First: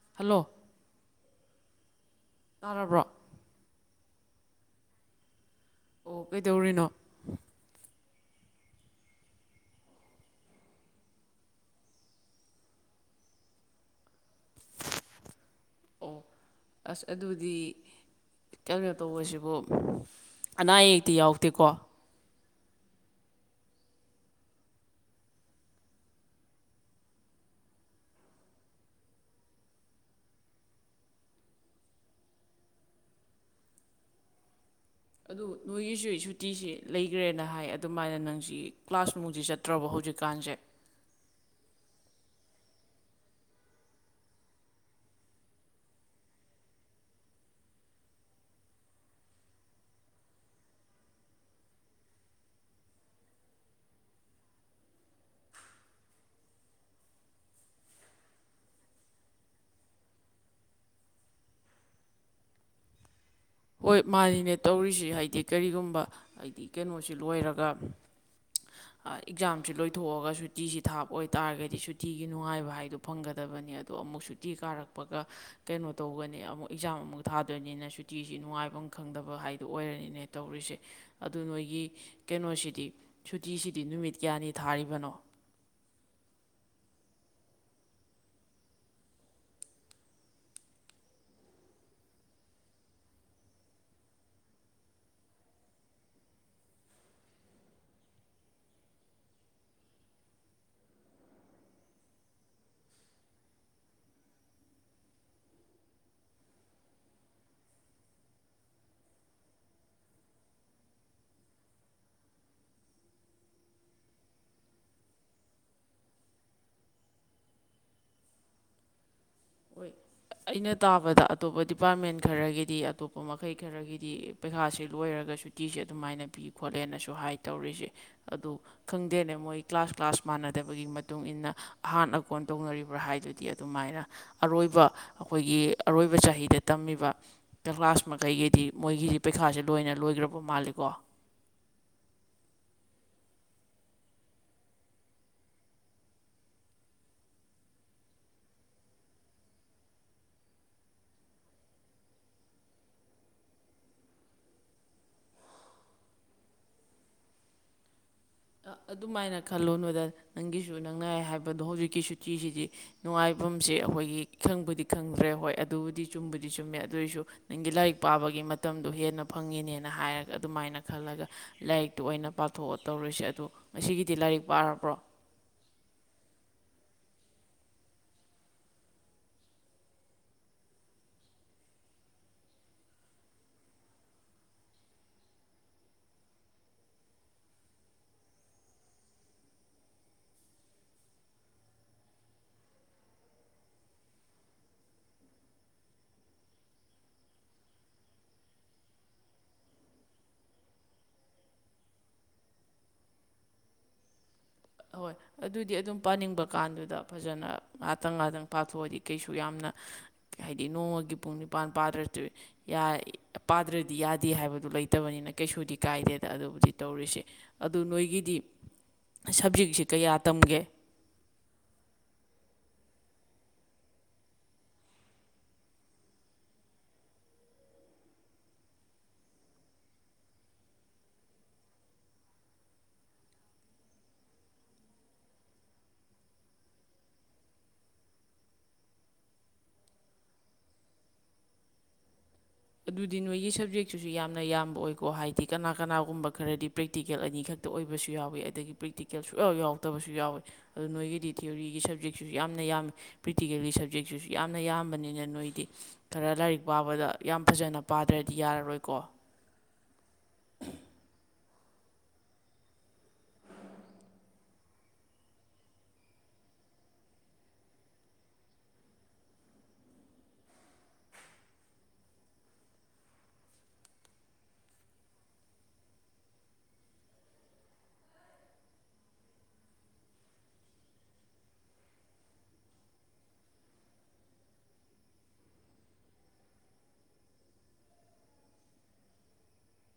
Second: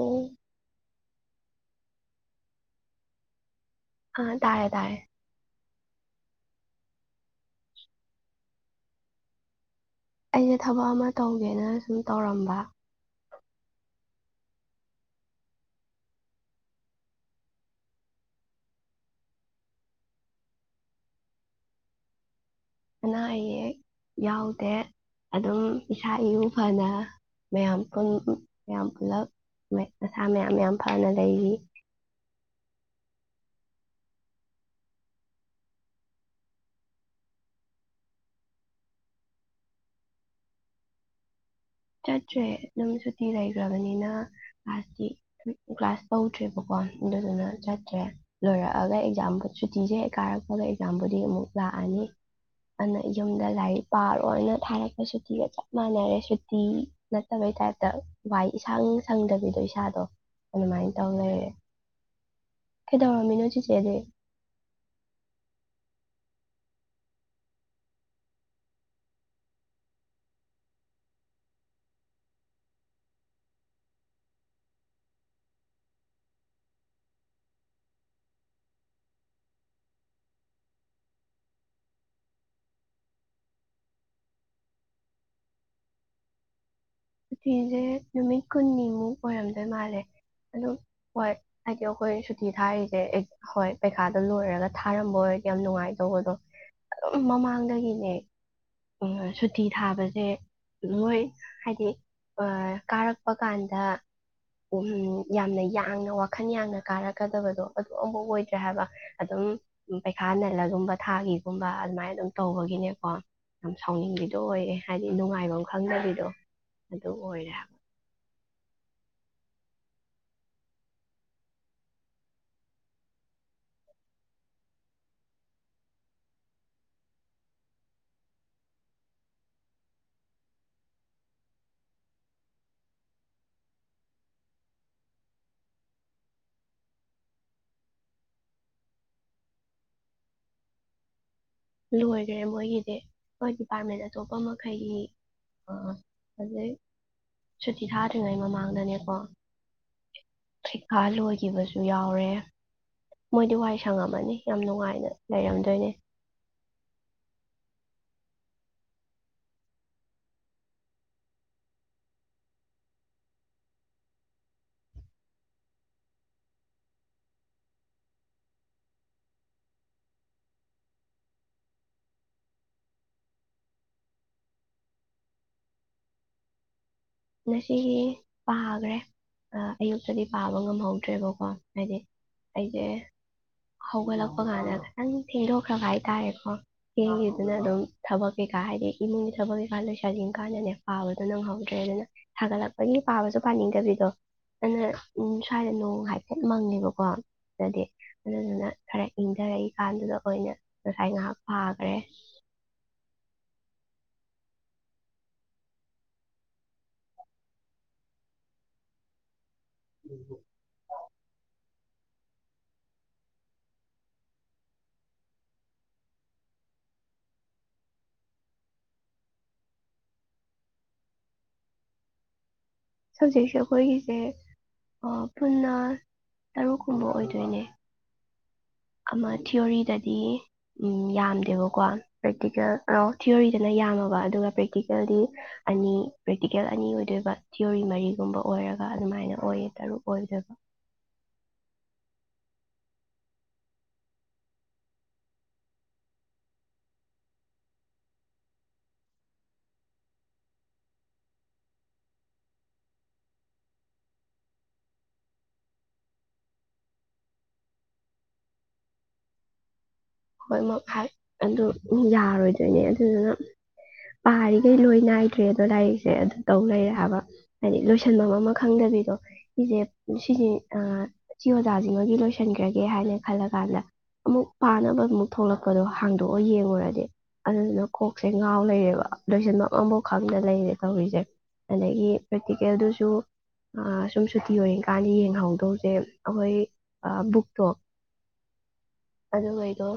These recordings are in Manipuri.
ꯑꯣ ꯍꯜꯂꯣ ꯑꯄ꯭ꯔꯣ ꯑꯥ ꯇꯥꯌꯦ ꯇꯥꯌꯦ ꯑꯣ ꯀꯩꯗꯧꯔꯤꯅꯣ ꯑꯩꯁꯦ ꯊꯕꯛ ꯑꯃ ꯇꯧꯒꯦꯅ ꯁꯨꯝ ꯇꯧꯔꯝꯕ ꯑꯣ ꯑꯁ ꯑꯗꯨꯗꯤ ꯀꯩꯅꯣ ꯇꯧꯕꯁꯤꯕꯨ ꯑꯅꯥ ꯑꯌꯦꯛꯇꯤ ꯌꯥꯎꯗꯦꯀꯣ ꯑꯅꯥ ꯑꯌꯦꯛ ꯌꯥꯎꯗꯦ ꯑꯗꯨꯝ ꯏꯁꯥ ꯏꯎ ꯐꯅ ꯃꯌꯥꯝ ꯃꯌꯥꯝ ꯄꯨꯂꯞ ꯃꯁꯥ ꯃꯌꯥꯝ ꯌꯥꯝ ꯐꯅ ꯂꯩꯔꯤ ꯑꯗꯨ ꯅꯣꯏꯒꯤꯁꯨ ꯁꯨꯇꯤꯁꯤ ꯂꯩꯈ꯭ꯔꯦꯅ ꯍꯥꯏ ꯑꯗꯨꯃꯥꯏꯅ ꯅꯪꯁꯤ ꯀ꯭ꯂꯥꯁ ꯅꯨꯡꯁꯤ ꯆꯠꯇ꯭ꯔꯕ ꯍꯧꯖꯤꯛꯀꯥꯟꯁꯦ ꯆꯠꯇ꯭ꯔꯦ ꯑꯗꯨꯝ ꯁꯨꯇꯤ ꯂꯩꯈ꯭ꯔꯕꯅꯤꯅ ꯀ꯭ꯂꯥꯁꯇꯤ ꯀ꯭ꯂꯥꯁ ꯇꯧꯗ꯭ꯔꯦꯕꯀꯣ ꯑꯗꯨꯗꯨꯅ ꯆꯠꯇ꯭ꯔꯦ ꯂꯣꯏꯔꯛꯑꯒ ꯑꯦꯛꯖꯥꯝ ꯁꯨꯇꯤꯁꯦ ꯍꯦꯛ ꯀꯥꯔꯛꯄꯒ ꯑꯦꯛꯖꯥꯝꯕꯨꯗꯤ ꯑꯃꯨꯛ ꯂꯥꯛꯑꯅꯤ ꯑꯗꯨꯅ ꯌꯨꯝꯗ ꯂꯥꯏꯔꯤꯛ ꯄꯥꯔꯣꯏꯅ ꯊꯥꯔꯛꯄ ꯁꯨꯇꯤꯒ ꯆꯞ ꯃꯥꯟꯅꯔꯦ ꯤ ꯅꯠꯇꯕꯩ ꯇꯥꯏꯞꯇ ꯋꯥꯏ ꯏꯁꯥꯡ ꯁꯪꯗꯕꯤꯗꯣ ꯏꯁꯥꯗꯣ ꯑꯗꯨꯃꯥꯏꯅ ꯇꯧ ꯂꯩꯔꯦ ꯀꯩꯗꯧꯔꯝꯃꯤꯅꯣ ꯆꯤꯆꯦꯗꯤ ꯍꯣꯏ ꯃꯥꯅꯤꯅꯦ ꯇꯧꯔꯤꯁꯤ ꯍꯥꯏꯗꯤ ꯀꯔꯤꯒꯨꯝꯕ ꯍꯥꯏꯗꯤ ꯀꯩꯅꯣꯁꯤ ꯂꯣꯏꯔꯒ ꯑꯦꯛꯖꯥꯝꯁꯤ ꯂꯣꯏꯊꯣꯛꯑꯒ ꯁꯨꯇꯤꯁꯤ ꯊꯥꯕ ꯑꯣꯏꯇꯥꯥꯔꯒꯗꯤ ꯁꯨꯇꯤꯒꯤ ꯅꯨꯡꯉꯥꯏꯕ ꯍꯥꯏꯗꯣ ꯐꯪꯒꯗꯕꯅꯤ ꯑꯗꯣ ꯑꯃꯨꯛ ꯁꯨꯇꯤ ꯀꯥꯔꯛꯄꯒ ꯀꯩꯅꯣ ꯇꯧꯒꯅꯤ ꯑꯃꯨꯛ ꯑꯦꯛꯖꯥꯝ ꯑꯃꯨꯛ ꯊꯥꯗꯣꯏꯅꯤꯅ ꯁꯨꯇꯤꯁꯤ ꯁꯤ ꯅꯨꯡꯉꯥꯏꯐꯝ ꯈꯪꯗꯕ ꯍꯥꯏꯗꯣ ꯑꯣꯏꯔꯅꯤꯅꯦ ꯇꯧꯔꯤꯁꯦ ꯑꯗꯨ ꯅꯣꯏꯒꯤ ꯀꯩꯅꯣꯁꯤꯗꯤ ꯁꯨꯇꯤꯁꯤꯗꯤ ꯅꯨꯃꯤꯠ ꯀꯌꯥꯅꯤ ꯊꯥꯔꯤꯕꯅꯣ ꯁꯨꯇꯤꯁꯦ ꯅꯨꯃꯤꯠ ꯀꯨꯟꯅꯤꯃꯨꯛ ꯑꯣꯏꯔꯝꯗꯣꯏ ꯃꯥꯜꯂꯦ ꯑꯗꯨꯝ ꯍꯣꯏ ꯍꯥꯏꯗꯤ ꯑꯩꯈꯣꯏ ꯁꯨꯇꯤ ꯊꯥꯔꯤꯁꯦ ꯍꯣꯏ ꯄꯩꯈꯥꯗꯣ ꯂꯣꯏꯔꯒ ꯊꯥꯔꯝꯕ ꯑꯣꯏꯔꯗꯤ ꯌꯥꯝ ꯅꯨꯡꯉꯥꯏꯗꯧꯕꯗꯣ ꯑꯗꯨꯝ ꯃꯃꯥꯡꯗꯒꯤꯅꯦ ꯁꯨꯇꯤ ꯊꯥꯕꯁꯦ ꯂꯣꯏ ꯍꯥꯏꯗꯤ ꯀꯥꯔꯛꯄ ꯀꯥꯟꯗ ꯌꯥꯝꯅ ꯌꯥꯡꯅ ꯋꯥꯈꯜ ꯌꯥꯡꯅ ꯀꯥꯔꯛꯀꯗꯕꯗꯣ ꯑꯗꯨ ꯑꯃꯐ ꯑꯣꯏꯗ꯭ꯔꯦ ꯍꯥꯏꯕ ꯑꯗꯨꯝ ꯄꯩꯈꯥ ꯅꯜꯂꯒꯨꯝꯕ ꯊꯥꯒꯤꯒꯨꯝꯕ ꯑꯗꯨꯃꯥꯏꯅ ꯑꯗꯨꯝ ꯇꯧꯕꯒꯤꯅꯦꯀꯣ ꯌꯥꯝ ꯁꯥꯎꯅꯤꯡꯕꯤꯗꯣ ꯑꯣꯏꯔꯦ ꯍꯥꯏꯗꯤ ꯅꯨꯡꯉꯥꯏꯕ ꯈꯪꯗꯕꯤꯗꯣ ꯑꯗꯨ ꯑꯣꯏꯔꯦ ꯍꯥꯏꯕ ꯍꯣꯏ ꯑꯩꯅ ꯇꯥꯕꯗ ꯑꯇꯣꯞꯄ ꯗꯤꯄꯥꯔꯠꯃꯦꯟ ꯈꯔꯒꯤꯗꯤ ꯑꯇꯣꯞꯄ ꯃꯈꯩ ꯈꯔꯒꯤꯗꯤ ꯄꯩꯈꯥꯁꯦ ꯂꯣꯏꯔꯒ ꯁꯨꯇꯤꯁꯦ ꯑꯗꯨꯃꯥꯏꯅ ꯄꯤ ꯈꯣꯠꯂꯦꯅꯁꯨ ꯍꯥꯏ ꯇꯧꯔꯤꯁꯦ ꯑꯗꯨ ꯈꯪꯗꯦꯅꯦ ꯃꯣꯏ ꯀ꯭ꯂꯥꯁ ꯀ꯭ꯂꯥꯁ ꯃꯥꯟꯅꯗꯕꯒꯤ ꯃꯇꯨꯡ ꯏ ꯃꯇꯨꯡꯏꯟꯅ ꯑꯍꯥꯟ ꯑ ꯀꯣꯟ ꯇꯧꯅꯔꯤꯕ꯭ꯔꯥ ꯍꯥꯏꯗꯨꯗꯤ ꯑꯗꯨꯃꯥꯏꯅ ꯑꯔꯣꯏꯕ ꯑꯩꯈꯣꯏꯒꯤ ꯑꯔꯣꯏꯕ ꯆꯍꯤꯗ ꯇꯝꯃꯤꯕ ꯀ꯭ꯂꯥꯁ ꯃꯈꯩꯒꯤꯗꯤ ꯃꯣꯏꯒꯤꯗꯤ ꯄꯩꯈꯥꯁꯦ ꯂꯣꯏꯅ ꯂꯣꯏꯈ꯭ꯔꯕ ꯃꯥꯜꯂꯤꯀꯣ ꯂꯣꯏꯈ꯭ꯔꯦ ꯃꯣꯏꯒꯤꯗꯤ ꯍꯣꯏ ꯗꯤꯄꯥꯔꯠꯃꯦꯟ ꯑꯇꯣꯞꯄ ꯃꯈꯩꯒꯤ ꯍꯧꯖꯤꯛ ꯁꯨꯇꯤ ꯊꯥꯗ꯭ꯔꯤꯉꯩ ꯃꯃꯥꯡꯗꯅꯦꯀꯣ ꯁꯤꯀꯥ ꯂꯣꯏꯈꯤꯕꯁꯨ ꯌꯥꯎꯔꯦ ꯃꯣꯏꯗꯤ ꯋꯥ ꯁꯪꯉꯝꯃꯅꯤ ꯌꯥꯝ ꯅꯨꯡꯉꯥꯏꯅ ꯂꯩꯔꯝꯗꯣꯏꯅꯦ ꯑꯗꯨꯃꯥꯏꯅ ꯈꯜꯂꯣꯅꯗ ꯅꯪꯒꯤꯁꯨ ꯅꯪꯅ ꯍꯥꯏꯕꯗꯣ ꯍꯧꯖꯤꯛꯀꯤ ꯁꯨꯇꯤꯁꯤꯗꯤ ꯅꯨꯡꯉꯥꯏꯐꯝꯁꯦ ꯑꯩꯈꯣꯏꯒꯤ ꯈꯪꯕꯨꯗꯤ ꯈꯪꯗ꯭ꯔꯦ ꯍꯣꯏ ꯑꯗꯨꯕꯨꯗꯤ ꯆꯨꯝꯕꯨꯗꯤ ꯆꯨꯝꯃꯦ ꯑꯗꯨꯏꯁꯨ ꯅꯪꯒꯤ ꯂꯥꯏꯔꯤꯛ ꯄꯥꯕꯒꯤ ꯃꯇꯝꯗꯣ ꯍꯦꯟꯅ ꯐꯪꯉꯤꯅꯦꯅ ꯍꯥꯏꯔꯒ ꯑꯗꯨꯃꯥꯏꯅ ꯈꯜꯂꯒ ꯂꯥꯏꯔꯤꯛꯇꯨ ꯑꯣꯏꯅ ꯄꯥꯊꯣꯛꯑ ꯇꯧꯔꯨꯁꯦ ꯑꯗꯣ ꯉꯁꯤꯒꯤꯗꯤ ꯂꯥꯏꯔꯤꯛ ꯄꯥꯔꯕ꯭ꯔꯣ ꯉꯁꯤꯒꯤ ꯄꯥꯈ꯭ꯔꯦ ꯑꯌꯨꯛꯇꯗꯤ ꯄꯥꯕ ꯉꯝꯍꯧꯗ꯭ꯔꯦꯕꯀꯣ ꯍꯥꯏꯗꯤ ꯑꯩꯁꯦ ꯍꯧꯒꯠꯂꯛꯄ ꯀꯥꯟꯗ ꯈꯤꯇꯪ ꯊꯦꯡꯗꯣꯛꯈ꯭ꯔꯕ ꯍꯥꯏꯇꯥꯔꯦꯀꯣ ꯆꯦꯡꯒꯤꯗꯨꯅ ꯑꯗꯨꯝ ꯊꯕꯛ ꯀꯩꯀꯥ ꯍꯥꯏꯗꯤ ꯏꯃꯨꯡꯒꯤ ꯊꯕꯛ ꯀꯩꯀꯥ ꯂꯣꯏꯁꯟꯖꯤꯟ ꯀꯥꯟꯗꯅꯦ ꯄꯥꯕꯗꯣ ꯅꯪꯍꯧꯗ꯭ꯔꯦ ꯑꯗꯨꯅ ꯁꯥꯒꯠꯂꯛꯄꯒꯤ ꯄꯥꯕꯁꯨ ꯄꯥꯅꯤꯡꯗꯕꯤꯗꯣ ꯑꯗꯨꯅ ꯎ ꯁ꯭ꯋꯥꯏꯗ ꯅꯣꯡ ꯍꯥꯏꯐꯦꯠ ꯃꯪꯉꯦꯕꯀꯣ ꯑꯗꯨꯗꯤ ꯑꯗꯨꯗꯨꯅ ꯈꯔ ꯏꯪꯊꯔꯛꯏꯀꯥꯟꯗꯨꯗ ꯑꯣꯏꯅ ꯉꯁꯥꯏ ꯉꯥꯏꯍꯥꯛ ꯄꯥꯈ꯭ꯔꯦ ꯑꯣꯏ ꯑꯗꯨꯗꯤ ꯑꯗꯨꯝ ꯄꯥꯅꯤꯡꯕ ꯀꯥꯟꯗꯨꯗ ꯐꯖꯅ ꯉꯍꯥꯛꯇꯪ ꯉꯥꯏꯥꯛꯇꯪ ꯄꯥꯊꯣꯛꯑꯗꯤ ꯀꯩꯁꯨ ꯌꯥꯝꯅ ꯍꯥꯏꯗꯤ ꯅꯣꯡꯃꯒꯤ ꯄꯨꯡ ꯅꯤꯄꯥꯟ ꯄꯥꯗ꯭ꯔꯗꯤ ꯌꯥꯗꯦ ꯍꯥꯏꯕꯗꯨ ꯂꯩꯇꯕꯅꯤꯅ ꯀꯩꯁꯨꯗꯤ ꯀꯥꯏꯗꯦꯗ ꯑꯗꯨꯕꯨꯗꯤ ꯇꯧꯔꯤꯁꯦ ꯑꯗꯨ ꯅꯣꯏꯒꯤꯗꯤ ꯁꯕꯖꯤꯛꯁꯤ ꯀꯌꯥ ꯇꯝꯒꯦ ꯁꯕꯖꯦꯛꯁꯦ ꯑꯩꯈꯣꯏꯒꯤꯁꯦ ꯄꯨꯟꯅ ꯇꯔꯨꯛꯀꯨꯝꯕ ꯑꯣꯏꯗꯣꯏꯅꯦ ꯑꯃ ꯊꯤꯑꯣꯣꯔꯤꯗꯗꯤ ꯌꯥꯝꯗꯦꯕꯀꯣ ꯄ꯭ꯔꯦꯛꯇꯤꯀꯦꯜ ꯑꯣ ꯊꯤꯌꯣꯔꯤꯗꯅ ꯌꯥꯝꯃꯕ ꯑꯗꯨꯒ ꯄ꯭ꯔꯦꯛꯇꯤꯀꯦꯜꯗꯤ ꯑꯅꯤ ꯄ꯭ꯔꯦꯛꯇꯤꯀꯦꯜ ꯑꯅꯤ ꯑꯣꯏꯗꯣꯏꯕ ꯊꯤꯑꯣꯣꯔꯤ ꯃꯔꯤꯒꯨꯝꯕ ꯑꯣꯏꯔꯒ ꯑꯗꯨꯃꯥꯏꯅ ꯑꯣꯏꯌꯦ ꯇꯔꯨꯛ ꯑꯣꯏꯗꯣꯏꯕ ꯑꯗꯨꯗꯤ ꯅꯣꯏꯒꯤ ꯁꯕꯖꯦꯛꯛꯇꯨꯁꯨ ꯌꯥꯝꯅ ꯌꯥꯝꯕ ꯑꯣꯏꯀꯣ ꯍꯥꯏꯗꯤ ꯀꯅꯥ ꯀꯅꯥꯒꯨꯝꯕ ꯈꯔꯗꯤ ꯄ꯭ꯔꯦꯛꯇꯤꯀꯦꯜ ꯑꯅꯤ ꯈꯛꯇ ꯑꯣꯏꯕꯁꯨ ꯌꯥꯎꯋꯤ ꯑꯗꯒꯤ ꯄ꯭ꯔꯦꯛꯇꯤꯀꯦꯜ ꯁꯨꯛꯌꯥꯎ ꯌꯥꯎꯔꯛꯇꯕꯁꯨ ꯌꯥꯎꯋꯤ ꯑꯗꯨ ꯅꯣꯏꯒꯤꯗꯤ ꯊꯤꯑꯣꯔꯤꯒꯤ ꯁꯞꯖꯦꯛꯁꯤꯁꯨ ꯌꯥꯝꯅ ꯌꯥꯝꯃꯤ ꯄ꯭ꯔꯦꯛꯇꯤꯀꯦꯜꯒꯤ ꯁꯕꯖꯦꯛꯁꯤꯁꯨ ꯌꯥꯝꯅ ꯌꯥꯝꯕꯅꯤꯅ ꯅꯣꯏꯗꯤ ꯈꯔ ꯂꯥꯏꯔꯤꯛ ꯄꯥꯕꯗ ꯌꯥꯝ ꯐꯖꯅ ꯄꯥꯗ꯭ꯔꯗꯤ ꯌꯥꯔꯔꯣꯏꯀꯣ ꯍꯣꯏ ꯍꯥꯏ ꯑꯗꯨ ꯌꯥꯔꯔꯣꯏꯗꯣꯏꯅꯦ ꯑꯗꯨꯗꯨꯅ ꯌꯥꯔꯤꯈꯩ ꯂꯣꯏ ꯅꯥꯏꯗ꯭ꯔꯦ ꯑꯗꯣ ꯂꯥꯏꯔꯤꯛꯁꯦ ꯑꯗꯨ ꯇꯧ ꯂꯩꯔꯦ ꯍꯥꯏꯕ ꯍꯥꯏꯗꯤ ꯂꯣꯏꯁꯟꯐꯝ ꯑꯃ ꯈꯪꯗꯕꯤꯗꯣ ꯁꯤꯁꯦ ꯁꯤꯁꯦ ꯁꯤ ꯑꯣꯖꯥꯁꯤꯡꯃꯒꯤ ꯂꯣꯏꯁꯤꯟꯈ꯭ꯔꯒꯦ ꯍꯥꯏꯅ ꯈꯜꯂ ꯀꯥꯟꯗ ꯑꯃꯨꯛ ꯄꯥꯅꯕ ꯑꯃꯨꯛ ꯊꯣꯛꯂꯛꯄꯗꯣ ꯍꯥꯡꯗꯣꯛꯑ ꯌꯦꯡꯉꯨꯔꯗꯤ ꯑꯗꯨꯗꯨꯅ ꯀꯣꯛꯁꯦ ꯉꯥꯎ ꯂꯩꯔꯦꯕ ꯂꯣꯏꯁꯤꯟꯕ ꯑꯃꯐꯥꯎ ꯈꯪꯗ ꯂꯩꯔꯦ ꯇꯧꯔꯤꯁꯦ ꯑꯗꯒꯤ ꯄ꯭ꯔꯦꯛꯇꯤꯀꯦꯜꯗꯨꯁꯨ ꯁꯨꯝ ꯁꯨꯇꯤ ꯑꯣꯏꯔꯤꯡꯀꯥꯟꯗ ꯌꯦꯡꯍꯧꯗꯧꯁꯦ ꯑꯩꯈꯣꯏ ꯕꯨꯛꯇꯣ ꯑꯗꯨꯩꯗꯣ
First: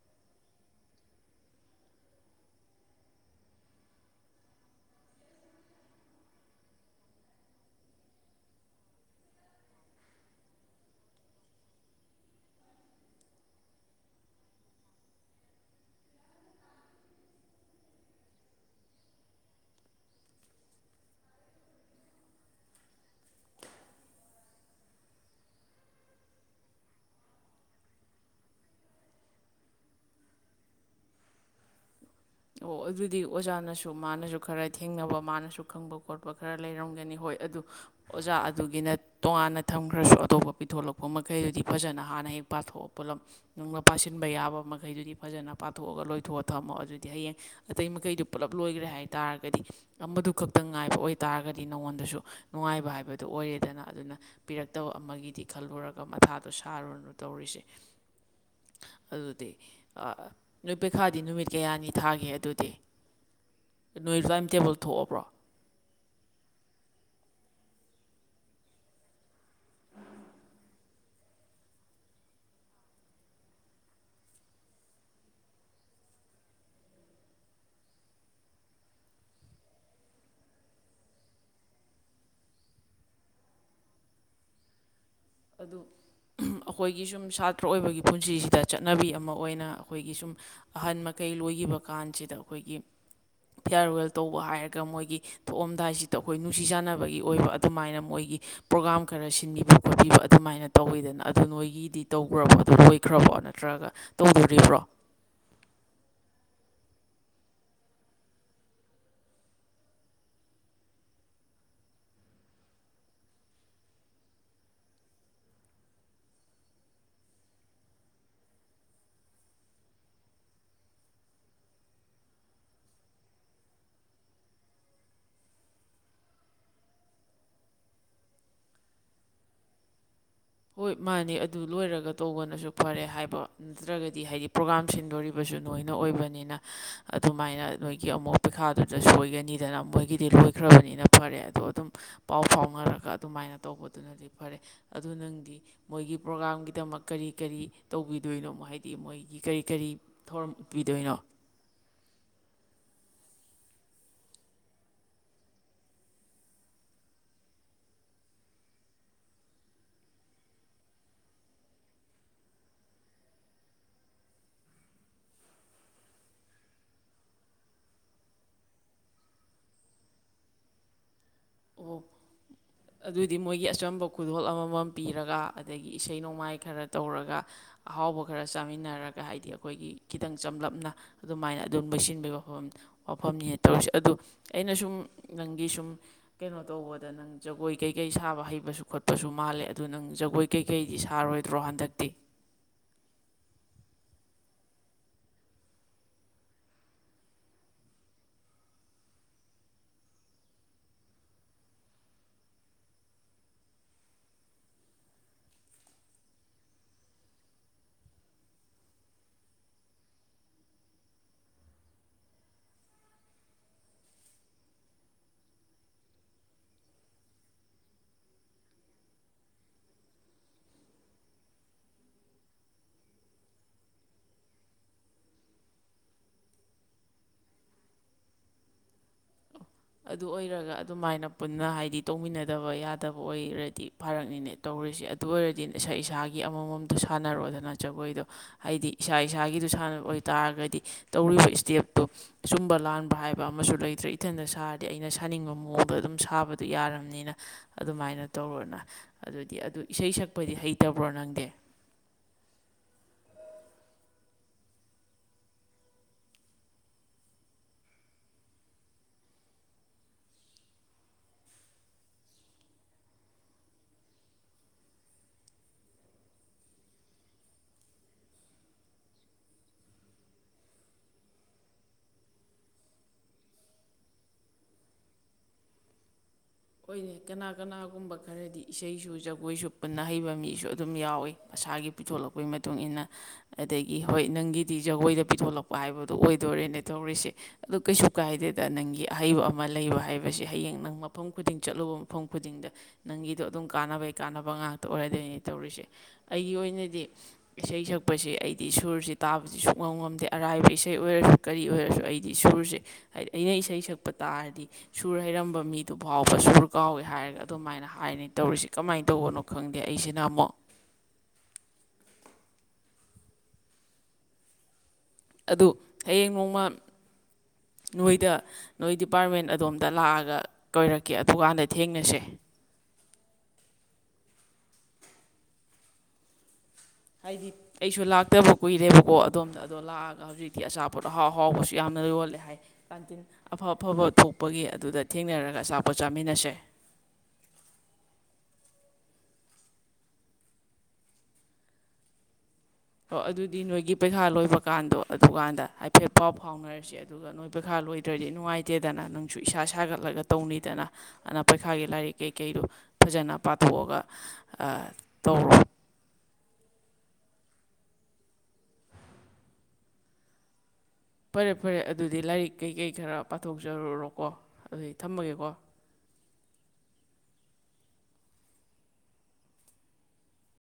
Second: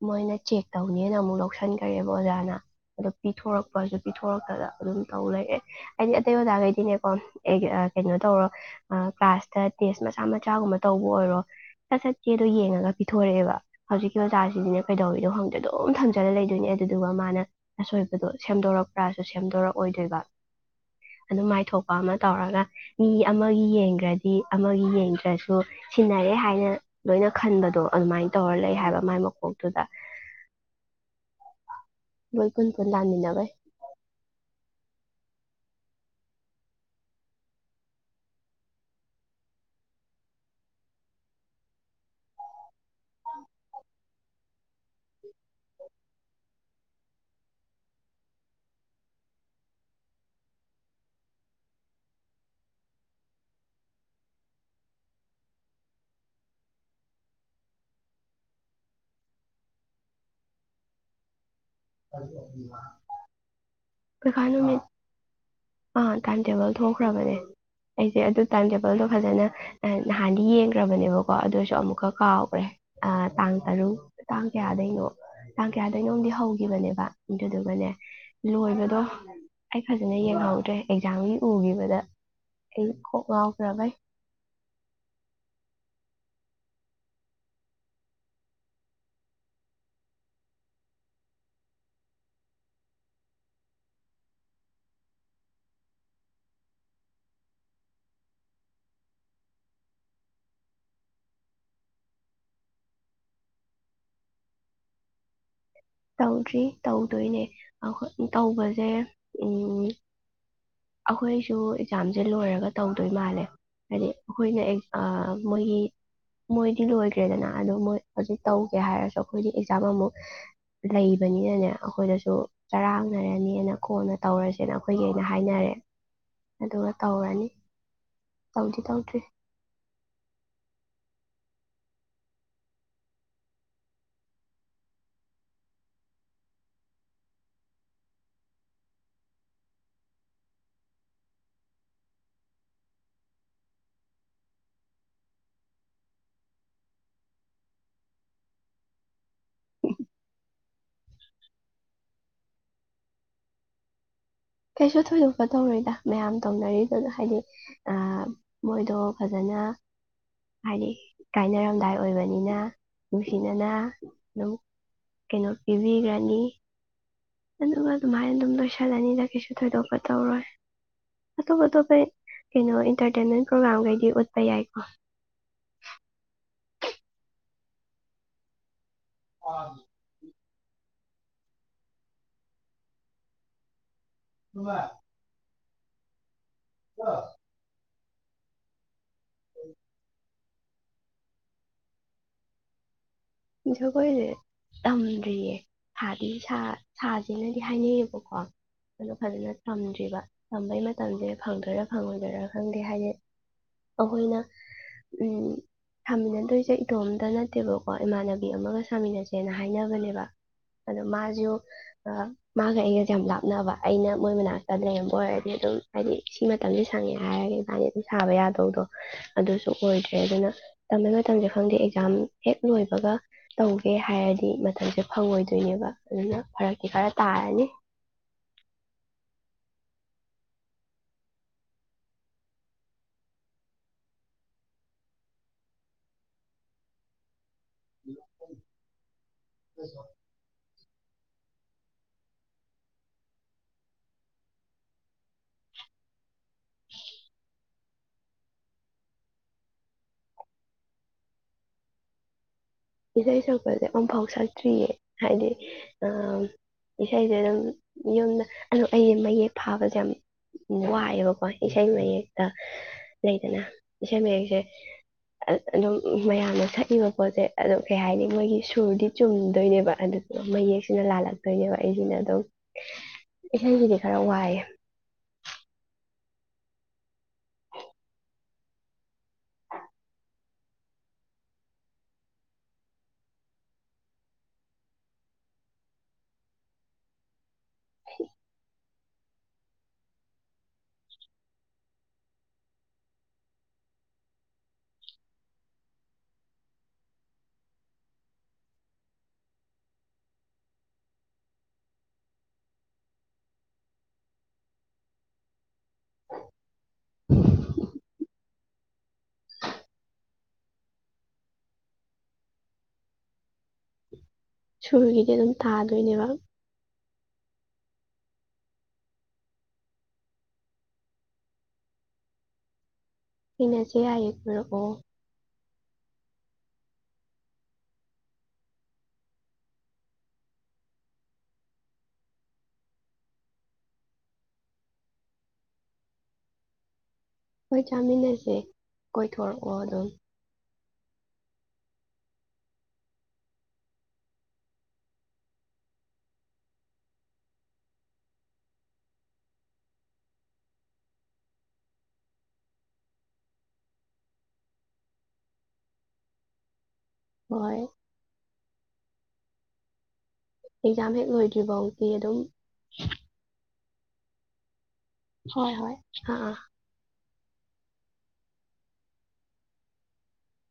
ꯃꯣꯏꯅ ꯆꯦꯛ ꯇꯧꯅꯦꯅ ꯑꯃꯨꯛ ꯂꯧꯁꯟꯈ꯭ꯔꯦꯕ ꯑꯣꯖꯥꯅ ꯑꯗꯨꯗꯣ ꯄꯤꯊꯣꯔꯛꯄꯁꯨ ꯄꯤꯊꯣꯔꯛꯇꯗ ꯑꯗꯨꯝ ꯇꯧ ꯂꯩꯔꯦ ꯍꯥꯏꯗꯤ ꯑꯇꯩ ꯑꯣꯖꯥꯈꯩꯗꯤꯅꯦꯀꯣ ꯀꯩꯅꯣ ꯇꯧꯔꯣ ꯀ꯭ꯂꯥꯁꯇ ꯇꯦꯁ ꯃꯆꯥ ꯃꯆꯥꯒꯨꯝꯕ ꯇꯧꯕ ꯑꯣꯏꯔꯣ ꯁꯠ ꯁꯠꯀꯦꯗꯣ ꯌꯦꯡꯉꯒ ꯄꯤꯊꯣꯔꯛꯑꯦꯕ ꯍꯧꯖꯤꯛꯀꯤ ꯆꯆꯥꯁꯤꯗꯤꯅꯦ ꯀꯩꯗꯧꯔꯤꯗꯣ ꯈꯪꯗꯦ ꯑꯗꯨꯝ ꯊꯝꯖꯤꯜꯂꯒ ꯂꯩꯗꯣꯏꯅꯦ ꯑꯗꯨꯗꯨꯒ ꯃꯥꯅ ꯑꯁꯣꯏꯕꯗꯣ ꯁꯦꯝꯗꯣꯔꯛꯄ꯭ꯔꯥꯁꯨ ꯁꯦꯝꯗꯣꯔꯛꯑꯣꯏꯗꯣꯏꯕ ꯑꯗꯨ ꯃꯥꯏꯊꯣꯛꯄ ꯑꯃ ꯇꯧꯔꯒ ꯃꯤ ꯑꯃꯒꯤ ꯌꯦꯡꯈ꯭ꯔꯗꯤ ꯑꯃꯒꯤ ꯌꯦꯡꯗ꯭ꯔꯁꯨ ꯁꯤꯟꯅꯔꯦ ꯍꯥꯏꯅ ꯂꯣꯏꯅ ꯈꯟꯕꯗꯣ ꯑꯗꯨꯃꯥꯏꯅ ꯇꯧꯔ ꯂꯩ ꯍꯥꯏꯕ ꯃꯥꯏ ꯀꯊꯗ ꯑꯣ ꯑꯗꯨꯗꯤ ꯑꯣꯖꯥꯅꯁꯨ ꯃꯥꯅꯁꯨ ꯈꯔ ꯊꯦꯡꯅꯕ ꯃꯥꯅꯁꯨ ꯈꯪꯕ ꯈꯣꯠꯄ ꯈꯔ ꯂꯩꯔꯝꯒꯅꯤ ꯍꯣꯏ ꯑꯗꯨ ꯑꯣꯖꯥ ꯑꯗꯨꯒꯤꯅ ꯇꯣꯉꯥꯟꯅ ꯊꯝꯈ꯭ꯔꯁꯨ ꯑꯇꯣꯞꯄ ꯄꯤꯊꯣꯛꯂꯛꯄ ꯃꯈꯩꯗꯨꯗꯤ ꯐꯖꯅ ꯍꯥꯟꯅ ꯍꯦꯛ ꯄꯥꯊꯣꯛꯑ ꯄꯨꯣꯂꯝ ꯅꯨꯡꯗ ꯄꯥꯁꯤꯟꯕ ꯌꯥꯕ ꯃꯈꯩꯗꯨꯗꯤ ꯐꯖꯅ ꯄꯥꯊꯣꯛꯑꯒ ꯂꯣꯏꯊꯣꯛꯑ ꯊꯝꯃꯣ ꯑꯗꯨ ꯍꯌꯦꯡ ꯑꯇꯩ ꯃꯈꯩꯗꯨ ꯄꯨꯜꯂꯞ ꯂꯣꯏꯈ꯭ꯔꯦ ꯍꯥꯏ ꯇꯥꯔꯒꯗꯤ ꯑꯃꯗꯨ ꯈꯛꯇꯪ ꯉꯥꯏꯕ ꯑꯣꯏꯇꯥꯥꯔꯒꯗꯤ ꯅꯉꯣꯟꯗꯁꯨ ꯅꯨꯡꯉꯥꯏꯕ ꯍꯥꯏꯕꯗꯨ ꯑꯣꯏꯔꯦꯗꯅ ꯑꯗꯨꯅ ꯄꯤꯔꯛꯇꯕ ꯑꯃꯒꯤꯗꯤ ꯈꯜꯂꯨꯔꯒ ꯃꯊꯥꯗꯣ ꯁꯥꯔꯨꯔꯅꯨ ꯇꯧꯔꯤꯁꯦ ꯑꯗꯨꯗꯤ ꯅꯣꯏ ꯄꯩꯈꯥꯗꯤ ꯅꯨꯃꯤꯠ ꯀꯌꯥꯅꯤ ꯊꯥꯒꯦ ꯑꯗꯨꯗꯤ ꯅꯣꯏ ꯀꯩꯈꯥ ꯇꯥꯏꯝ ꯇꯦꯕꯜ ꯅꯨꯃꯤꯠ ꯊꯣꯛꯑꯕ꯭ꯔꯣ ꯑꯥ ꯇꯥꯏꯝ ꯇꯦꯕꯜ ꯊꯣꯛꯈ꯭ꯔꯕꯅꯦ ꯑꯩꯁꯦ ꯑꯗꯨ ꯇꯥꯏꯝ ꯇꯦꯕꯜꯗꯣ ꯐꯖꯅ ꯅꯍꯥꯟꯗꯤ ꯌꯦꯡꯈ꯭ꯔꯕꯅꯦꯕꯀꯣ ꯑꯗꯨꯁꯨ ꯑꯃꯨꯛꯀ ꯀꯥꯎꯈ꯭ꯔꯦ ꯇꯥꯡ ꯇꯔꯨꯛ ꯇꯥꯡ ꯀꯌꯥꯗꯩꯅꯣ ꯇꯥꯡ ꯀꯌꯥꯗꯩꯅꯣꯝꯗꯤ ꯍꯧꯦ ꯈꯤꯕꯅꯦꯕ ꯑꯗꯨꯗꯨꯒꯅꯦ ꯂꯣꯏꯕꯗꯣ ꯑꯩ ꯐꯖꯅ ꯌꯦꯡꯍꯧꯗ꯭ꯔꯦ ꯑꯦꯛꯖꯥꯝꯒꯤ ꯎꯈꯤꯕꯗ ꯑꯩ ꯀꯣꯛ ꯉꯥꯎꯈ꯭ꯔꯕꯩ ꯑꯗꯨ ꯑꯩꯈꯣꯏꯒꯤ ꯁꯨꯝ ꯁꯥꯇ꯭ꯔ ꯑꯣꯏꯕꯒꯤ ꯄꯨꯟꯁꯤꯁꯤꯗ ꯆꯠꯅꯕꯤ ꯑꯃ ꯑꯣꯏꯅ ꯑꯩꯈꯣꯏꯒꯤ ꯁꯨꯝ ꯑꯍꯟ ꯃꯈꯩ ꯂꯣꯏꯈꯤꯕ ꯀꯥꯟꯁꯤꯗ ꯑꯩꯈꯣꯏꯒꯤ ꯐꯤꯌꯥꯔꯋꯦꯜ ꯇꯧꯕ ꯍꯥꯏꯔꯒ ꯃꯣꯏꯒꯤ ꯊꯣꯛꯑꯝꯗꯥꯏꯁꯤꯗ ꯑꯩꯈꯣꯏ ꯅꯨꯡꯁꯤ ꯆꯥꯟꯅꯕꯒꯤ ꯑꯣꯏꯕ ꯑꯗꯨꯃꯥꯏꯅ ꯃꯣꯏꯒꯤ ꯄ꯭ꯔꯣꯒꯥ꯭ꯔꯥꯝ ꯈꯔ ꯁꯤꯟꯕꯤꯕ ꯈꯣꯠꯄꯤꯕ ꯑꯗꯨꯃꯥꯏꯅ ꯇꯧꯋꯤꯗꯅ ꯑꯗꯨ ꯅꯣꯏꯒꯤꯗꯤ ꯇꯧꯈ꯭ꯔꯕꯣ ꯑꯗꯨ ꯂꯣꯏꯈ꯭ꯔꯕꯣ ꯅꯠꯇ꯭ꯔꯒ ꯇꯧꯗꯣꯔꯤꯕ꯭ꯔꯣ ꯇꯧꯗ꯭ꯔꯤ ꯇꯧꯗꯣꯏꯅꯦ ꯇꯧꯕꯁꯦ ꯎ ꯑꯩꯈꯣꯏꯁꯨ ꯑꯦꯛꯖꯥꯝꯁꯦ ꯂꯣꯏꯔꯒ ꯇꯧꯗꯣꯏ ꯃꯥꯜꯂꯦ ꯍꯥꯏꯗꯤ ꯑꯩꯈꯣꯏꯅ ꯃꯣꯏꯒꯤ ꯃꯣꯏꯗꯤ ꯂꯣꯏꯈ꯭ꯔꯦꯗꯅ ꯑꯗ ꯃꯣꯏ ꯍꯧꯖꯤꯛ ꯇꯧꯒꯦ ꯍꯥꯏꯔꯁꯨ ꯑꯩꯈꯣꯏꯗꯤ ꯑꯦꯛꯖꯥꯝ ꯑꯃꯨꯛ ꯂꯩꯕꯅꯤꯅꯅꯦ ꯑꯩꯈꯣꯏꯗꯁꯨ ꯆꯔꯥꯡꯅꯔꯅꯤꯅ ꯈꯣꯟꯅ ꯇꯧꯔꯁꯦꯅ ꯑꯩꯈꯣꯏꯒꯤ ꯑꯩꯅ ꯍꯥꯏꯅꯔꯦ ꯑꯗꯨꯒ ꯇꯧꯔꯅꯤ ꯇꯧꯗꯤ ꯇꯧꯗ꯭ꯔꯤ ꯍꯣꯏ ꯃꯥꯅꯦ ꯑꯗꯨ ꯂꯣꯏꯔꯒ ꯇꯧꯕꯅꯁꯨ ꯐꯔꯦ ꯍꯥꯏꯕ ꯅꯠꯇ꯭ꯔꯒꯗꯤ ꯍꯥꯏꯗꯤ ꯄ꯭ꯔꯣꯒꯥꯝ ꯁꯤꯟꯗꯣꯔꯤꯕꯁꯨ ꯅꯣꯏꯅ ꯑꯣꯏꯕꯅꯤꯅ ꯑꯗꯨꯃꯥꯏꯅ ꯅꯣꯏꯒꯤ ꯑꯃꯨꯛ ꯄꯩꯈꯥꯗꯨꯗ ꯁꯣꯏꯒꯅꯤꯗꯅ ꯃꯣꯏꯒꯤꯗꯤ ꯂꯣꯏꯈ꯭ꯔꯕꯅꯤꯅ ꯐꯔꯦ ꯑꯗꯣ ꯑꯗꯨꯝ ꯄꯥꯎ ꯐꯥꯎꯅꯔꯒ ꯑꯗꯨꯃꯥꯏꯅ ꯇꯧꯕꯗꯨꯅꯗꯤ ꯐꯔꯦ ꯑꯗꯨ ꯅꯪ ꯍꯥꯏꯗꯤ ꯃꯣꯏꯒꯤ ꯄ꯭ꯔꯣꯒ꯭ꯔꯥꯝꯒꯤꯗꯃꯛ ꯀꯔꯤ ꯀꯔꯤ ꯇꯧꯕꯤꯗꯣꯏꯅꯣ ꯍꯥꯏꯗꯤ ꯃꯣꯏꯒꯤ ꯀꯔꯤ ꯀꯔꯤ ꯊꯧꯔꯝ ꯎꯠꯄꯤꯗꯣꯏꯅꯣ ꯀꯩꯁꯨ ꯊꯣꯏꯗꯣꯛꯄ ꯇꯧꯔꯣꯏꯗ ꯃꯌꯥꯝ ꯇꯧꯅꯔꯤꯗꯨꯅ ꯍꯥꯏꯗꯤ ꯃꯣꯏꯗꯣ ꯐꯖꯅ ꯍꯥꯏꯗꯤ ꯀꯥꯏꯅꯔꯝꯗꯥꯏ ꯑꯣꯏꯕꯅꯤꯅ ꯅꯨꯡꯁꯤꯅꯅ ꯑꯗꯨꯝ ꯀꯩꯅꯣ ꯄꯤꯕꯤꯈ꯭ꯔꯅꯤ ꯑꯗꯨꯒ ꯑꯗꯨꯃꯥꯏꯅ ꯑꯗꯨꯝ ꯂꯣꯏꯁꯤꯜꯂꯅꯤꯅ ꯀꯩꯁꯨ ꯊꯣꯏꯗꯣꯛꯄ ꯇꯧꯔꯣꯏ ꯑꯇꯣꯞ ꯑꯇꯣꯞꯄ ꯀꯩꯅꯣ ꯑꯗꯨꯗꯤ ꯏꯟꯇꯔꯇꯦꯟꯃꯦꯟ ꯃꯣꯏꯒꯤ ꯑꯆꯝꯕ ꯄ꯭ꯔꯣꯒꯥꯝꯈꯩꯗꯤ ꯎꯠꯄ ꯈꯨꯗꯣꯜ ꯌꯥꯏꯀꯣ ꯑꯃꯃꯝ ꯄꯤꯔꯒ ꯑꯗꯒꯤ ꯏꯁꯩ ꯅꯣꯡꯃꯥꯏ ꯈꯔ ꯇꯧꯔꯒ ꯑꯍꯥꯎꯕ ꯈꯔ ꯆꯥꯃꯤꯟꯅꯔꯒ ꯍꯥꯏꯗꯤ ꯑꯩꯈꯣꯏꯒꯤ ꯈꯤꯇꯪ ꯆꯝꯂꯞꯅ ꯑꯗꯨꯃꯥꯏꯅ ꯑꯗꯨꯝ ꯂꯩꯁꯤꯟꯕꯒꯤ ꯋꯥꯐꯝ ꯋꯥꯐꯝꯅꯤ ꯇꯧ ꯑꯗꯣ ꯑꯩꯅ ꯁꯨꯝ ꯒꯤꯁꯨꯝ ꯀꯩꯅꯣ ꯇꯧꯕꯗ ꯅꯪ ꯀꯈꯣꯏ ꯀꯩ ꯀꯩ ꯁꯥꯕ ꯍꯩꯕꯁꯨ ꯈꯣꯠꯄ ꯨ ꯃꯥꯜꯂꯦ ꯑꯗꯨ ꯅꯪ ꯖꯒꯣꯏ ꯀꯩꯀꯩꯗꯤ ꯁꯥꯔꯣꯏꯗ꯭ꯔꯣ ꯍꯟꯗꯛꯇꯤ ꯖꯒꯣꯏꯁꯦ ꯇꯝꯗ꯭ꯔꯤꯌꯦ ꯁꯥꯗꯤ ꯁꯥ ꯁꯥꯁꯤꯅꯗꯤ ꯍꯥꯏꯅꯩꯌꯦꯕꯀꯣ ꯑꯗꯨꯗꯣ ꯐꯖꯅ ꯇꯝꯗ꯭ꯔꯤꯕ ꯇꯝꯕꯩ ꯃꯇꯝꯁꯦ ꯐꯪꯗꯣꯏꯔꯥ ꯐꯪꯉꯣꯏꯗꯣꯏꯔꯥ ꯈꯪꯗꯦ ꯍꯥꯏꯗꯤ ꯑꯩꯈꯣꯏꯅ ꯎꯝ ꯊꯝꯃꯤꯟꯅꯗꯣꯏꯁꯦ ꯏꯇꯣꯝꯇ ꯅꯠꯇꯦꯕꯀꯣ ꯏꯃꯥꯟꯅꯕꯤ ꯑꯃꯒ ꯁꯥꯃꯤꯟꯅꯁꯦꯅ ꯍꯥꯏꯅꯕꯅꯦꯕ ꯑꯗꯣ ꯃꯥꯁꯨ ꯃꯥꯒ ꯑꯩꯒꯁꯦ ꯌꯥꯝ ꯂꯥꯞꯅꯕ ꯑꯩꯅ ꯃꯣꯏ ꯃꯅꯥꯛꯇꯥꯗ꯭ꯔꯕ ꯑꯣꯏꯔꯗꯤ ꯑꯗꯨꯝ ꯍꯥꯏꯗꯤ ꯁꯤ ꯃꯇꯝꯁꯦ ꯁꯪꯉꯦ ꯍꯥꯏꯔꯒ ꯏꯕꯥꯅꯤ ꯑꯗꯨꯝ ꯁꯥꯕ ꯌꯥꯗꯧꯗꯣ ꯑꯗꯨꯁꯨ ꯑꯣꯏꯗ꯭ꯔꯦ ꯑꯗꯨꯅ ꯇꯝꯕꯩ ꯃꯇꯝꯁꯦ ꯈꯪꯗꯦ ꯑꯦꯛꯖꯥꯝ ꯍꯦꯛ ꯂꯣꯏꯕꯒ ꯇꯧꯒꯦ ꯍꯥꯏꯔꯗꯤ ꯃꯊꯪꯁꯦ ꯐꯪꯉꯣꯏꯗꯣꯏꯅꯦꯕ ꯑꯗꯨꯅ ꯐꯔꯛꯇꯤ ꯈꯔ ꯇꯥꯔꯅꯤ ꯑꯗꯨ ꯑꯣꯏꯔꯒ ꯑꯗꯨꯃꯥꯏꯅ ꯄꯨꯟꯅ ꯍꯥꯏꯗꯤ ꯇꯧꯃꯤꯟꯅꯗꯕ ꯌꯥꯗꯕ ꯑꯣꯏꯔꯗꯤ ꯐꯥꯔꯛꯅꯤꯅꯦ ꯇꯧꯔꯤꯁꯦ ꯑꯗꯨ ꯑꯣꯏꯔꯗꯤ ꯏꯁꯥ ꯏꯁꯥꯒꯤ ꯑꯃꯃꯝꯇꯣ ꯁꯥꯟꯅꯔꯣꯗꯅ ꯖꯒꯣꯏꯗꯣ ꯍꯥꯏꯗꯤ ꯏꯁꯥ ꯏꯁꯥꯒꯤꯗꯨ ꯁꯥꯟꯅ ꯑꯣꯏꯇꯥꯔꯒꯗꯤ ꯇꯧꯔꯤꯕ ꯏꯁꯇꯦꯞꯇꯣ ꯁꯨꯝꯕ ꯂꯥꯟꯕ ꯍꯥꯏꯕ ꯑꯃꯁꯨ ꯂꯩꯇ꯭ꯔꯦ ꯏꯊꯟꯗ ꯁꯥꯔꯤ ꯗꯤ ꯑꯩꯅ ꯁꯥꯅꯤꯡꯕ ꯃꯑꯣꯡꯗ ꯑꯗꯨꯝ ꯁꯥꯕꯗꯨ ꯌꯥꯔꯕꯅꯤꯅ ꯑꯗꯨꯃꯥꯏꯅ ꯇꯧꯔꯣꯅ ꯑꯗꯨꯗꯤ ꯑꯗꯨ ꯏꯁꯩ ꯁꯛꯄꯗꯤ ꯍꯩꯇꯕ꯭ꯔꯣ ꯅꯪꯗꯦ ꯏꯁꯩ ꯁꯛꯄꯁꯦ ꯑꯃꯨꯐꯥꯎ ꯁꯛꯇ꯭ꯔꯤꯌꯦ ꯍꯥꯏꯗꯤ ꯏꯁꯩꯁꯦ ꯑꯗꯨꯝ ꯌꯨꯝꯗ ꯑꯗꯨ ꯑꯩꯁꯦ ꯃꯌꯦꯛ ꯐꯥꯕꯁꯦ ꯌꯥꯝ ꯋꯥꯏꯑꯦꯕꯀꯣ ꯏꯁꯩ ꯃꯌꯦꯛꯇ ꯂꯩꯗꯅ ꯏꯁꯩ ꯃꯌꯦꯛꯁꯦ ꯑꯗꯨꯝ ꯃꯌꯥꯝꯅ ꯁꯛꯏꯕ ꯄꯣꯠꯁꯦ ꯑꯗꯣ ꯀꯩ ꯍꯥꯏꯅꯤ ꯃꯣꯏꯒꯤ ꯁꯨꯔꯗꯤ ꯆꯨꯝꯗꯣꯏꯅꯦꯕ ꯑꯗꯨ ꯃꯌꯦꯛꯁꯤꯅ ꯂꯥꯜꯂꯛꯇꯣꯏꯅꯦꯕ ꯑꯩꯁꯤꯅ ꯑꯗꯨꯝ ꯏꯁꯩꯁꯤꯗꯤ ꯈꯔ ꯋꯥꯏꯑꯦ ꯑꯣꯏꯔꯦ ꯀꯅꯥ ꯀꯅꯥꯒꯨꯝꯕ ꯈꯔꯗꯤ ꯏꯁꯩꯁꯨ ꯖꯒꯣꯏꯁꯨ ꯄꯨꯟꯅ ꯍꯩꯕ ꯃꯤꯁꯨ ꯑꯗꯨꯝ ꯌꯥꯎꯏꯤ ꯃꯁꯥꯒꯤ ꯄꯤꯊꯣꯛꯂꯛꯄꯒꯤ ꯃꯇꯨꯡ ꯏ ꯃꯇꯨꯡꯏꯟꯅ ꯑꯗꯒꯤ ꯍꯣꯏ ꯅꯪꯒꯤꯗꯤ ꯖꯒꯣꯏꯗ ꯄꯤꯊꯣꯛꯂꯛꯄ ꯍꯥꯏꯕꯗꯣ ꯑꯣꯏꯗꯣꯔꯦꯅꯦ ꯇꯧꯔꯤꯁꯦ ꯑꯗꯨ ꯀꯩꯁꯨ ꯀꯥꯏꯗꯦꯗ ꯅꯪꯒꯤ ꯑꯍꯩꯕ ꯑꯃ ꯂꯩꯕ ꯍꯥꯏꯕꯁꯦ ꯍꯌꯦꯡ ꯅꯪ ꯃꯐꯝ ꯈꯨꯗꯤꯡ ꯆꯠꯂꯨꯕ ꯃꯐꯝ ꯈꯨꯗꯤꯡꯗ ꯅꯪꯒꯤꯗꯣ ꯑꯗꯨꯝ ꯀꯥꯟꯅꯕꯩ ꯀꯥꯟꯅꯕ ꯉꯥꯛꯇ ꯑꯣꯏꯔꯗꯣꯏꯅꯦ ꯇꯧꯔꯤꯁꯦ ꯑꯩꯒꯤ ꯑꯣꯏꯅꯗꯤ ꯏꯁꯩ ꯁꯛꯄꯁꯦ ꯑꯩꯗꯤ ꯁꯨꯔꯁꯤ ꯇꯥꯕꯁꯤ ꯁꯨꯛ ꯉꯝ ꯉꯝꯗꯦ ꯑꯔꯥꯏꯕ ꯏꯁꯩ ꯑꯣꯏꯔꯁꯨ ꯀꯔꯤ ꯑꯣꯏꯔꯁꯨ ꯑꯩꯗꯤ ꯁꯨꯔꯁꯦ ꯍꯥꯏꯗꯤ ꯑꯩꯅ ꯏꯁꯩ ꯁꯛꯄ ꯇꯥꯔꯗꯤ ꯁꯨꯔ ꯍꯩꯔꯝꯕ ꯃꯤꯗꯨ ꯐꯥꯎꯕ ꯁꯨꯔ ꯀꯥꯎꯋꯦ ꯍꯥꯏꯔꯒ ꯑꯗꯨꯃꯥꯏꯅ ꯍꯥꯏꯅꯤ ꯇꯧꯔꯤꯁ ꯀꯃꯥꯏꯅ ꯇꯧꯕꯅꯣ ꯈꯪꯗꯦ ꯑꯩꯁꯤꯅ ꯑꯃꯨꯛ [inaudible] ꯁꯨꯔꯒꯤꯗꯤ ꯑꯗꯨꯝ ꯑꯗꯨ ꯊꯥꯗꯣꯏꯅꯦꯕ ꯍꯌꯦꯡ ꯅꯣꯡꯃ ꯅꯣꯏꯗ ꯅꯣꯏ ꯗꯤꯄꯥꯔꯠꯃꯦꯟ ꯑꯗꯣꯝꯗ ꯂꯥꯛꯑꯒ ꯀꯣꯏꯔꯛꯀꯦ ꯑꯗꯨꯀꯥꯟꯗ ꯊꯦꯡꯅꯁꯦ ꯁꯤꯅꯁꯦ ꯍꯥꯏꯌꯦꯔꯛꯑꯣ ꯍꯥꯏꯗꯤ ꯑꯩꯁꯨ ꯂꯥꯛꯇꯕ ꯀꯨꯏꯔꯦꯕꯀꯣ ꯑꯗꯣꯝꯗ ꯑꯗꯣ ꯂꯥꯛꯑꯒ ꯍꯧꯖꯤꯛꯇꯤ ꯑꯆꯥꯄꯣꯠ ꯑꯍꯥꯎ ꯑꯍꯥꯎꯕꯁꯨ ꯌꯥꯝꯅ ꯌꯣꯜꯂꯦ ꯍꯥꯏ ꯀꯥꯟꯇꯤꯟ ꯑꯐ ꯑꯐꯕ ꯊꯣꯛꯄꯒꯤ ꯑꯗꯨꯗ ꯊꯦꯡꯅꯔꯒ ꯑꯆꯥꯄꯣꯠ ꯆꯥꯃꯤꯟꯅꯁꯦ ꯍꯣꯏ ꯆꯥꯃꯤꯟꯅꯁꯦ ꯀꯣꯏꯊꯣꯔꯛꯑꯣ ꯑꯗꯨꯝ ꯑꯣ ꯑꯗꯨꯗꯤ ꯅꯣꯏꯒꯤ ꯄꯩꯈꯥ ꯂꯣꯏꯕ ꯀꯥꯟꯗꯣ ꯑꯗꯨꯀꯥꯟꯗ ꯍꯥꯏꯐꯦꯠ ꯄꯥꯎ ꯐꯥꯎꯅꯔꯁꯤ ꯑꯗꯨꯒ ꯅꯣꯏ ꯄꯩꯈꯥ ꯂꯣꯏꯗ꯭ꯔꯗꯤ ꯅꯨꯡꯉꯥꯏꯇꯦꯗꯅ ꯅꯪꯁꯨ ꯏꯁꯥ ꯁꯥꯒꯠꯂꯒ ꯇꯧꯅꯤꯩꯗꯅ ꯑꯗꯨꯅ ꯄꯩꯈꯥꯒꯤ ꯂꯥꯏꯔꯤꯛ ꯀꯩꯀꯩꯗꯣ ꯐꯖꯅ ꯄꯥꯊꯣꯛꯑꯒ ꯇꯧꯔꯣ ꯍꯣꯏ ꯑꯦꯛꯖꯥꯝ ꯍꯦꯛ ꯐꯔꯦ ꯐꯔꯦ ꯂꯣꯏꯗ꯭ꯔꯤꯐꯥꯎꯗꯤ ꯑꯗꯨꯗꯤ ꯑꯗꯨꯝ ꯂꯥꯏꯔꯤꯛ ꯀꯩꯀꯩ ꯈꯔ ꯄꯥꯊꯣꯛꯆ ꯆꯔꯨꯔꯣꯀꯣ ꯑꯗꯨꯒꯤ ꯍꯣꯏ ꯍꯣꯏ ꯑ ꯑ